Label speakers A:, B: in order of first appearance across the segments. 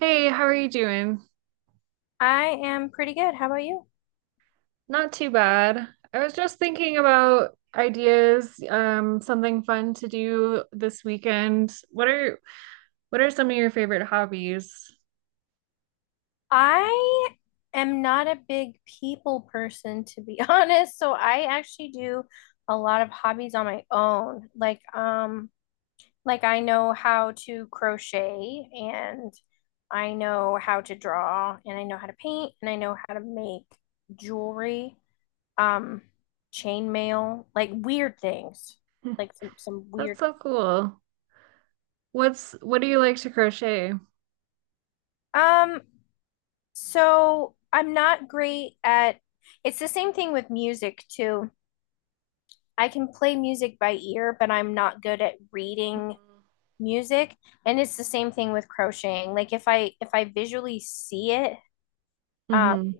A: Hey, how are you doing?
B: I am pretty good. How about you?
A: Not too bad. I was just thinking about ideas, something fun to do this weekend. What are some of your favorite hobbies?
B: I am not a big people person, to be honest. So I actually do a lot of hobbies on my own. Like I know how to crochet and I know how to draw and I know how to paint and I know how to make jewelry, um, chain mail, like weird things, like some
A: That's
B: weird.
A: so cool. What do you like to crochet?
B: Um, So I'm not great at it's the same thing with music too. I can play music by ear, but I'm not good at reading music. And it's the same thing with crocheting. Like if I visually see it, um,
A: Mm-hmm.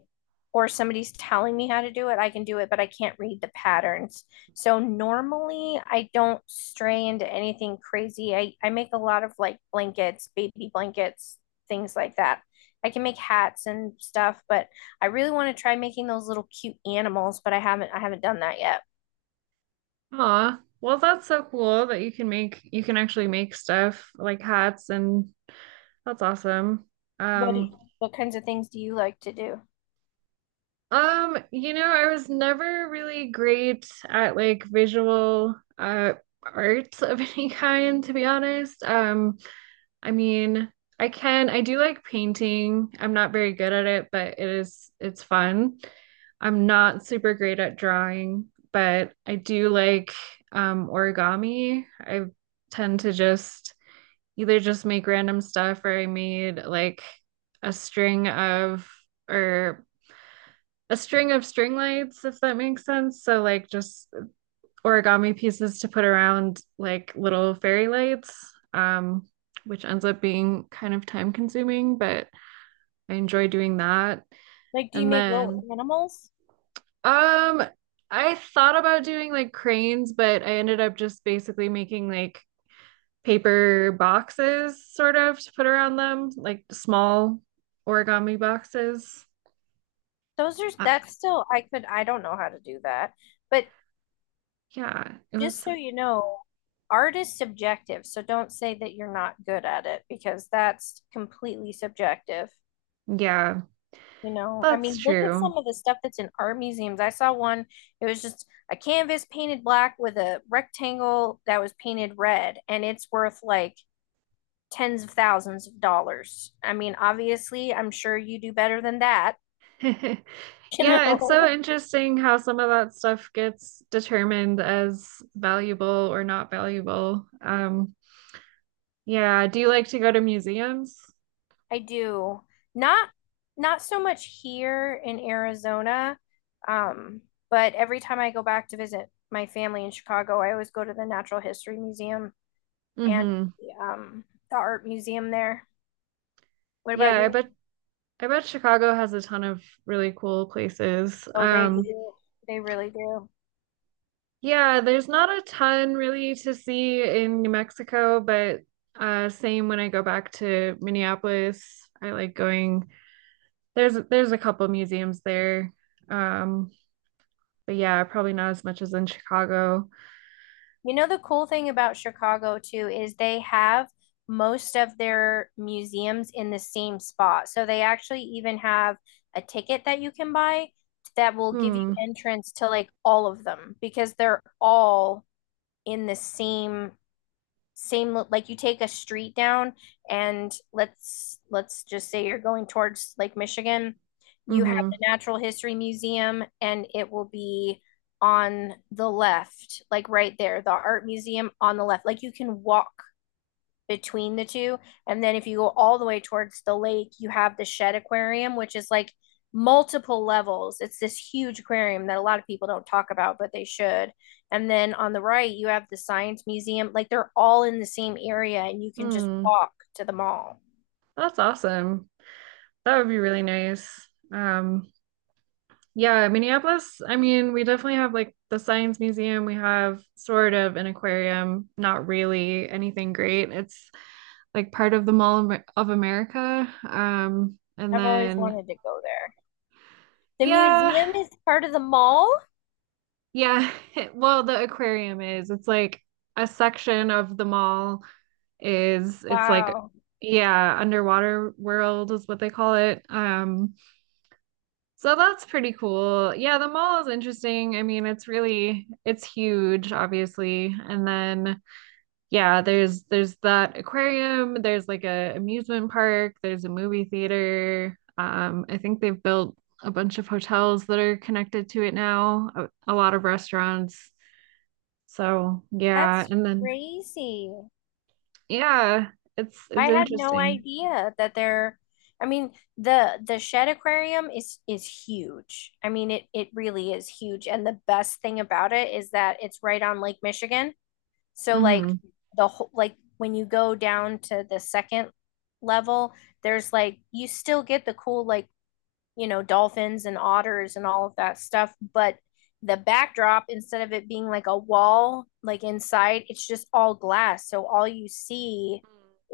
B: or somebody's telling me how to do it, I can do it, but I can't read the patterns. So normally I don't stray into anything crazy. I make a lot of like blankets, baby blankets, things like that. I can make hats and stuff, but I really want to try making those little cute animals, but I haven't done that yet.
A: Aw, well, that's so cool that you can actually make stuff like hats and that's awesome.
B: What do
A: Um,
B: you, what kinds of things do you like to do?
A: I was never really great at like visual art of any kind, to be honest. I mean, I do like painting. I'm not very good at it, but it's fun. I'm not super great at drawing, but I do like origami. I tend to just either just make random stuff, or I made like a string of or a string of string lights, if that makes sense. So like just origami pieces to put around like little fairy lights, um, which ends up being kind of time consuming, but I enjoy doing that.
B: Like do you
A: And
B: make little
A: then
B: animals?
A: um I thought about doing like cranes, but I ended up just basically making like paper boxes sort of to put around them, like small origami boxes.
B: Those are
A: Uh,
B: that's still I could I don't know how to do that. But
A: yeah, it
B: just
A: was
B: so you know, art is subjective, so don't say that you're not good at it because that's completely subjective.
A: Yeah,
B: You know, I
A: that's
B: mean, look at
A: true.
B: some of the stuff that's in art museums. I saw one, it was just a canvas painted black with a rectangle that was painted red, and it's worth like tens of thousands of dollars. I mean, obviously, I'm sure you do better than that, you
A: Yeah, it's so
B: know.
A: interesting how some of that stuff gets determined as valuable or not valuable. Yeah, do you like to go to museums?
B: I do. Not not so much here in Arizona, um, but every time I go back to visit my family in Chicago, I always go to the Natural History Museum and
A: Mm-hmm.
B: the, um, the art museum there. What about
A: Yeah, I
B: you?
A: bet I bet Chicago has a ton of really cool places.
B: Oh, they do. They really do.
A: Yeah, there's not a ton really to see in New Mexico, but same when I go back to Minneapolis. I like going. There's a couple museums there. Um, But yeah, probably not as much as in Chicago.
B: You know, the cool thing about Chicago too is they have most of their museums in the same spot. So they actually even have a ticket that you can buy that will give you
A: Hmm.
B: entrance to like all of them because they're all in the same same like you take a street down and let's just say you're going towards Lake Michigan, you have
A: Mm-hmm.
B: the Natural History Museum and it will be on the left, like right there, the art museum on the left. Like you can walk between the two. And then if you go all the way towards the lake, you have the shed aquarium, which is like multiple levels. It's this huge aquarium that a lot of people don't talk about, but they should. And then on the right, you have the science museum. Like they're all in the same area and you can just
A: Hmm.
B: walk to the mall.
A: That's awesome. That would be really nice. Um, yeah, Minneapolis, I mean, we definitely have like the Science Museum. We have sort of an aquarium, not really anything great. It's like part of the Mall of America. And
B: I've always
A: then
B: wanted to go there. The
A: yeah,
B: museum is part of the mall?
A: yeah. Well, the aquarium is. It's like a section of the mall is it's like
B: Wow.
A: Yeah, underwater world is what they call it. So that's pretty cool. Yeah, the mall is interesting. I mean, it's really it's huge obviously. And then yeah, there's that aquarium, there's like a amusement park, there's a movie theater. I think they've built a bunch of hotels that are connected to it now, a lot of restaurants. So, yeah,
B: That's
A: and then
B: crazy.
A: yeah, it's
B: I had no
A: interesting.
B: idea that they're I mean the shed aquarium is huge. I mean it really is huge and the best thing about it is that it's right on Lake Michigan. So like
A: Mhm.
B: the whole like when you go down to the second level, there's like you still get the cool like you know, dolphins and otters and all of that stuff. But the backdrop, instead of it being like a wall, like inside, it's just all glass. So all you see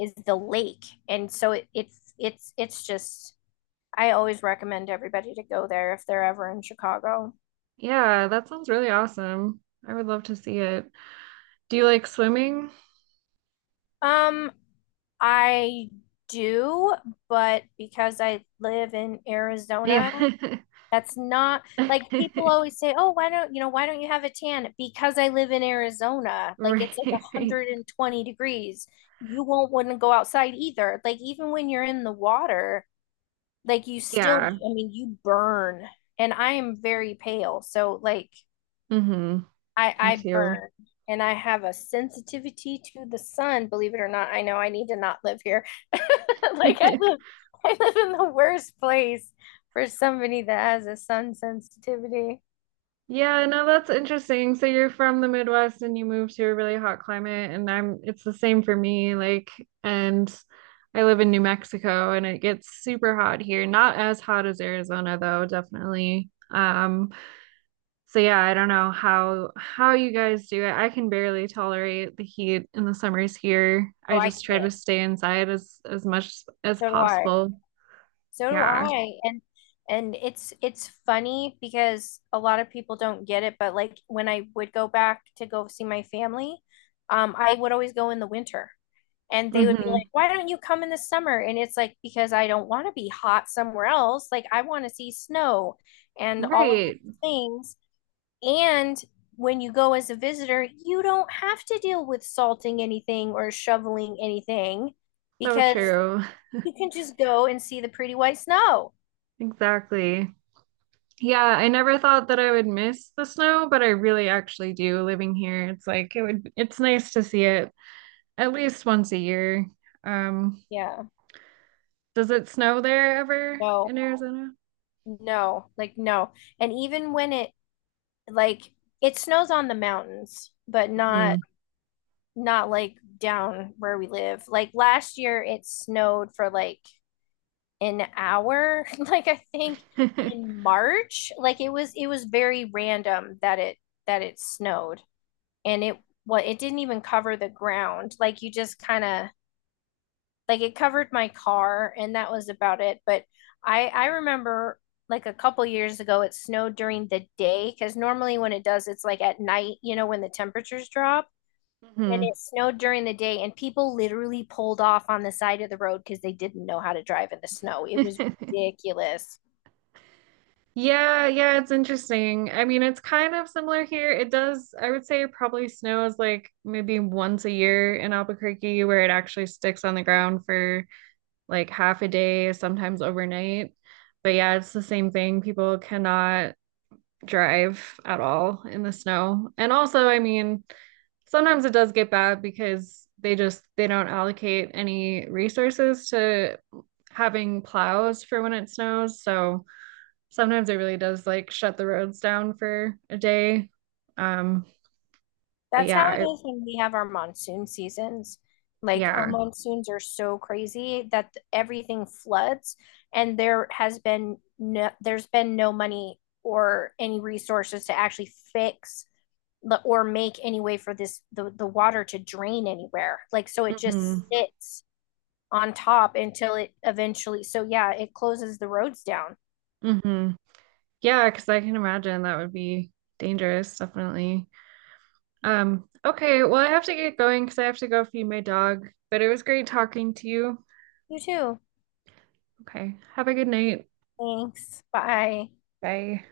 B: is the lake. And so it, it's just, I always recommend everybody to go there if they're ever in Chicago.
A: Yeah, that sounds really awesome. I would love to see it. Do you like swimming?
B: Um, I do, but because I live in
A: Yeah.
B: Arizona. That's not like people always say, "Oh, why don't you know why don't you have a tan?" Because I live in Arizona, like
A: Right.
B: it's like
A: Right.
B: 120 degrees. You won't wouldn't go outside either. Like even when you're in the water, like you still,
A: Yeah.
B: I mean, you burn. And I am very pale, so like
A: Hmm.
B: I
A: Me
B: I
A: too.
B: burn and I have a sensitivity to the sun. Believe it or not, I know I need to not live here. Like I live, I live in the worst place for somebody that has a sun sensitivity.
A: Yeah, no, that's interesting. So you're from the Midwest and you moved to a really hot climate, and I'm it's the same for me. Like, and I live in New Mexico and it gets super hot here. Not as hot as Arizona though, definitely. So yeah, I don't know how you guys do it. I can barely tolerate the heat in the summers here.
B: Oh,
A: I
B: I
A: just try to
B: can't.
A: stay inside as much as
B: So do I.
A: possible.
B: So do
A: Yeah.
B: I. And it's funny because a lot of people don't get it, but like when I would go back to go see my family, I would always go in the winter. And they would be
A: Hmm.
B: like, "Why don't you come in the summer?" And it's like because I don't want to be hot somewhere else. Like I want to see snow and all of those
A: Right.
B: things. And when you go as a visitor, you don't have to deal with salting anything or shoveling anything
A: So
B: because
A: true.
B: you can just go and see the pretty white snow.
A: Exactly. Yeah, I never thought that I would miss the snow, but I really actually do living here. It's like it's nice to see it at least once a year. Um,
B: Yeah.
A: does it snow there ever
B: No,
A: in Arizona?
B: no, like no. And even when it like it snows on the mountains, but
A: Mm-hmm.
B: not not like down where we live. Like last year it snowed for like an hour, like I think in March. Like it was very random that it snowed. And it what it didn't even cover the ground. Like you just kind of like it covered my car, and that was about it. But I remember like a couple years ago, it snowed during the day because normally when it does, it's like at night, you know, when the temperatures drop. And
A: Hmm.
B: it snowed during the day, and people literally pulled off on the side of the road because they didn't know how to drive in the snow. It was ridiculous.
A: Yeah, yeah, it's interesting. I mean, it's kind of similar here. It does, I would say it probably snows like maybe once a year in Albuquerque where it actually sticks on the ground for like half a day, sometimes overnight. But yeah, it's the same thing. People cannot drive at all in the snow. And also, I mean, sometimes it does get bad because they don't allocate any resources to having plows for when it snows. So sometimes it really does like shut the roads down for a day. Um, but
B: That's
A: yeah,
B: how it
A: I,
B: is when we have our monsoon seasons. Like our
A: yeah.
B: monsoons are so crazy that everything floods, and there's been no money or any resources to actually fix or make any way for the water to drain anywhere. Like so it
A: Hmm.
B: just sits on top until it eventually so yeah, it closes the roads down.
A: Hmm. Yeah, because I can imagine that would be dangerous, definitely. Okay, well, I have to get going because I have to go feed my dog, but it was great talking to you.
B: You too.
A: Okay, have a good night.
B: Thanks. Bye.
A: Bye.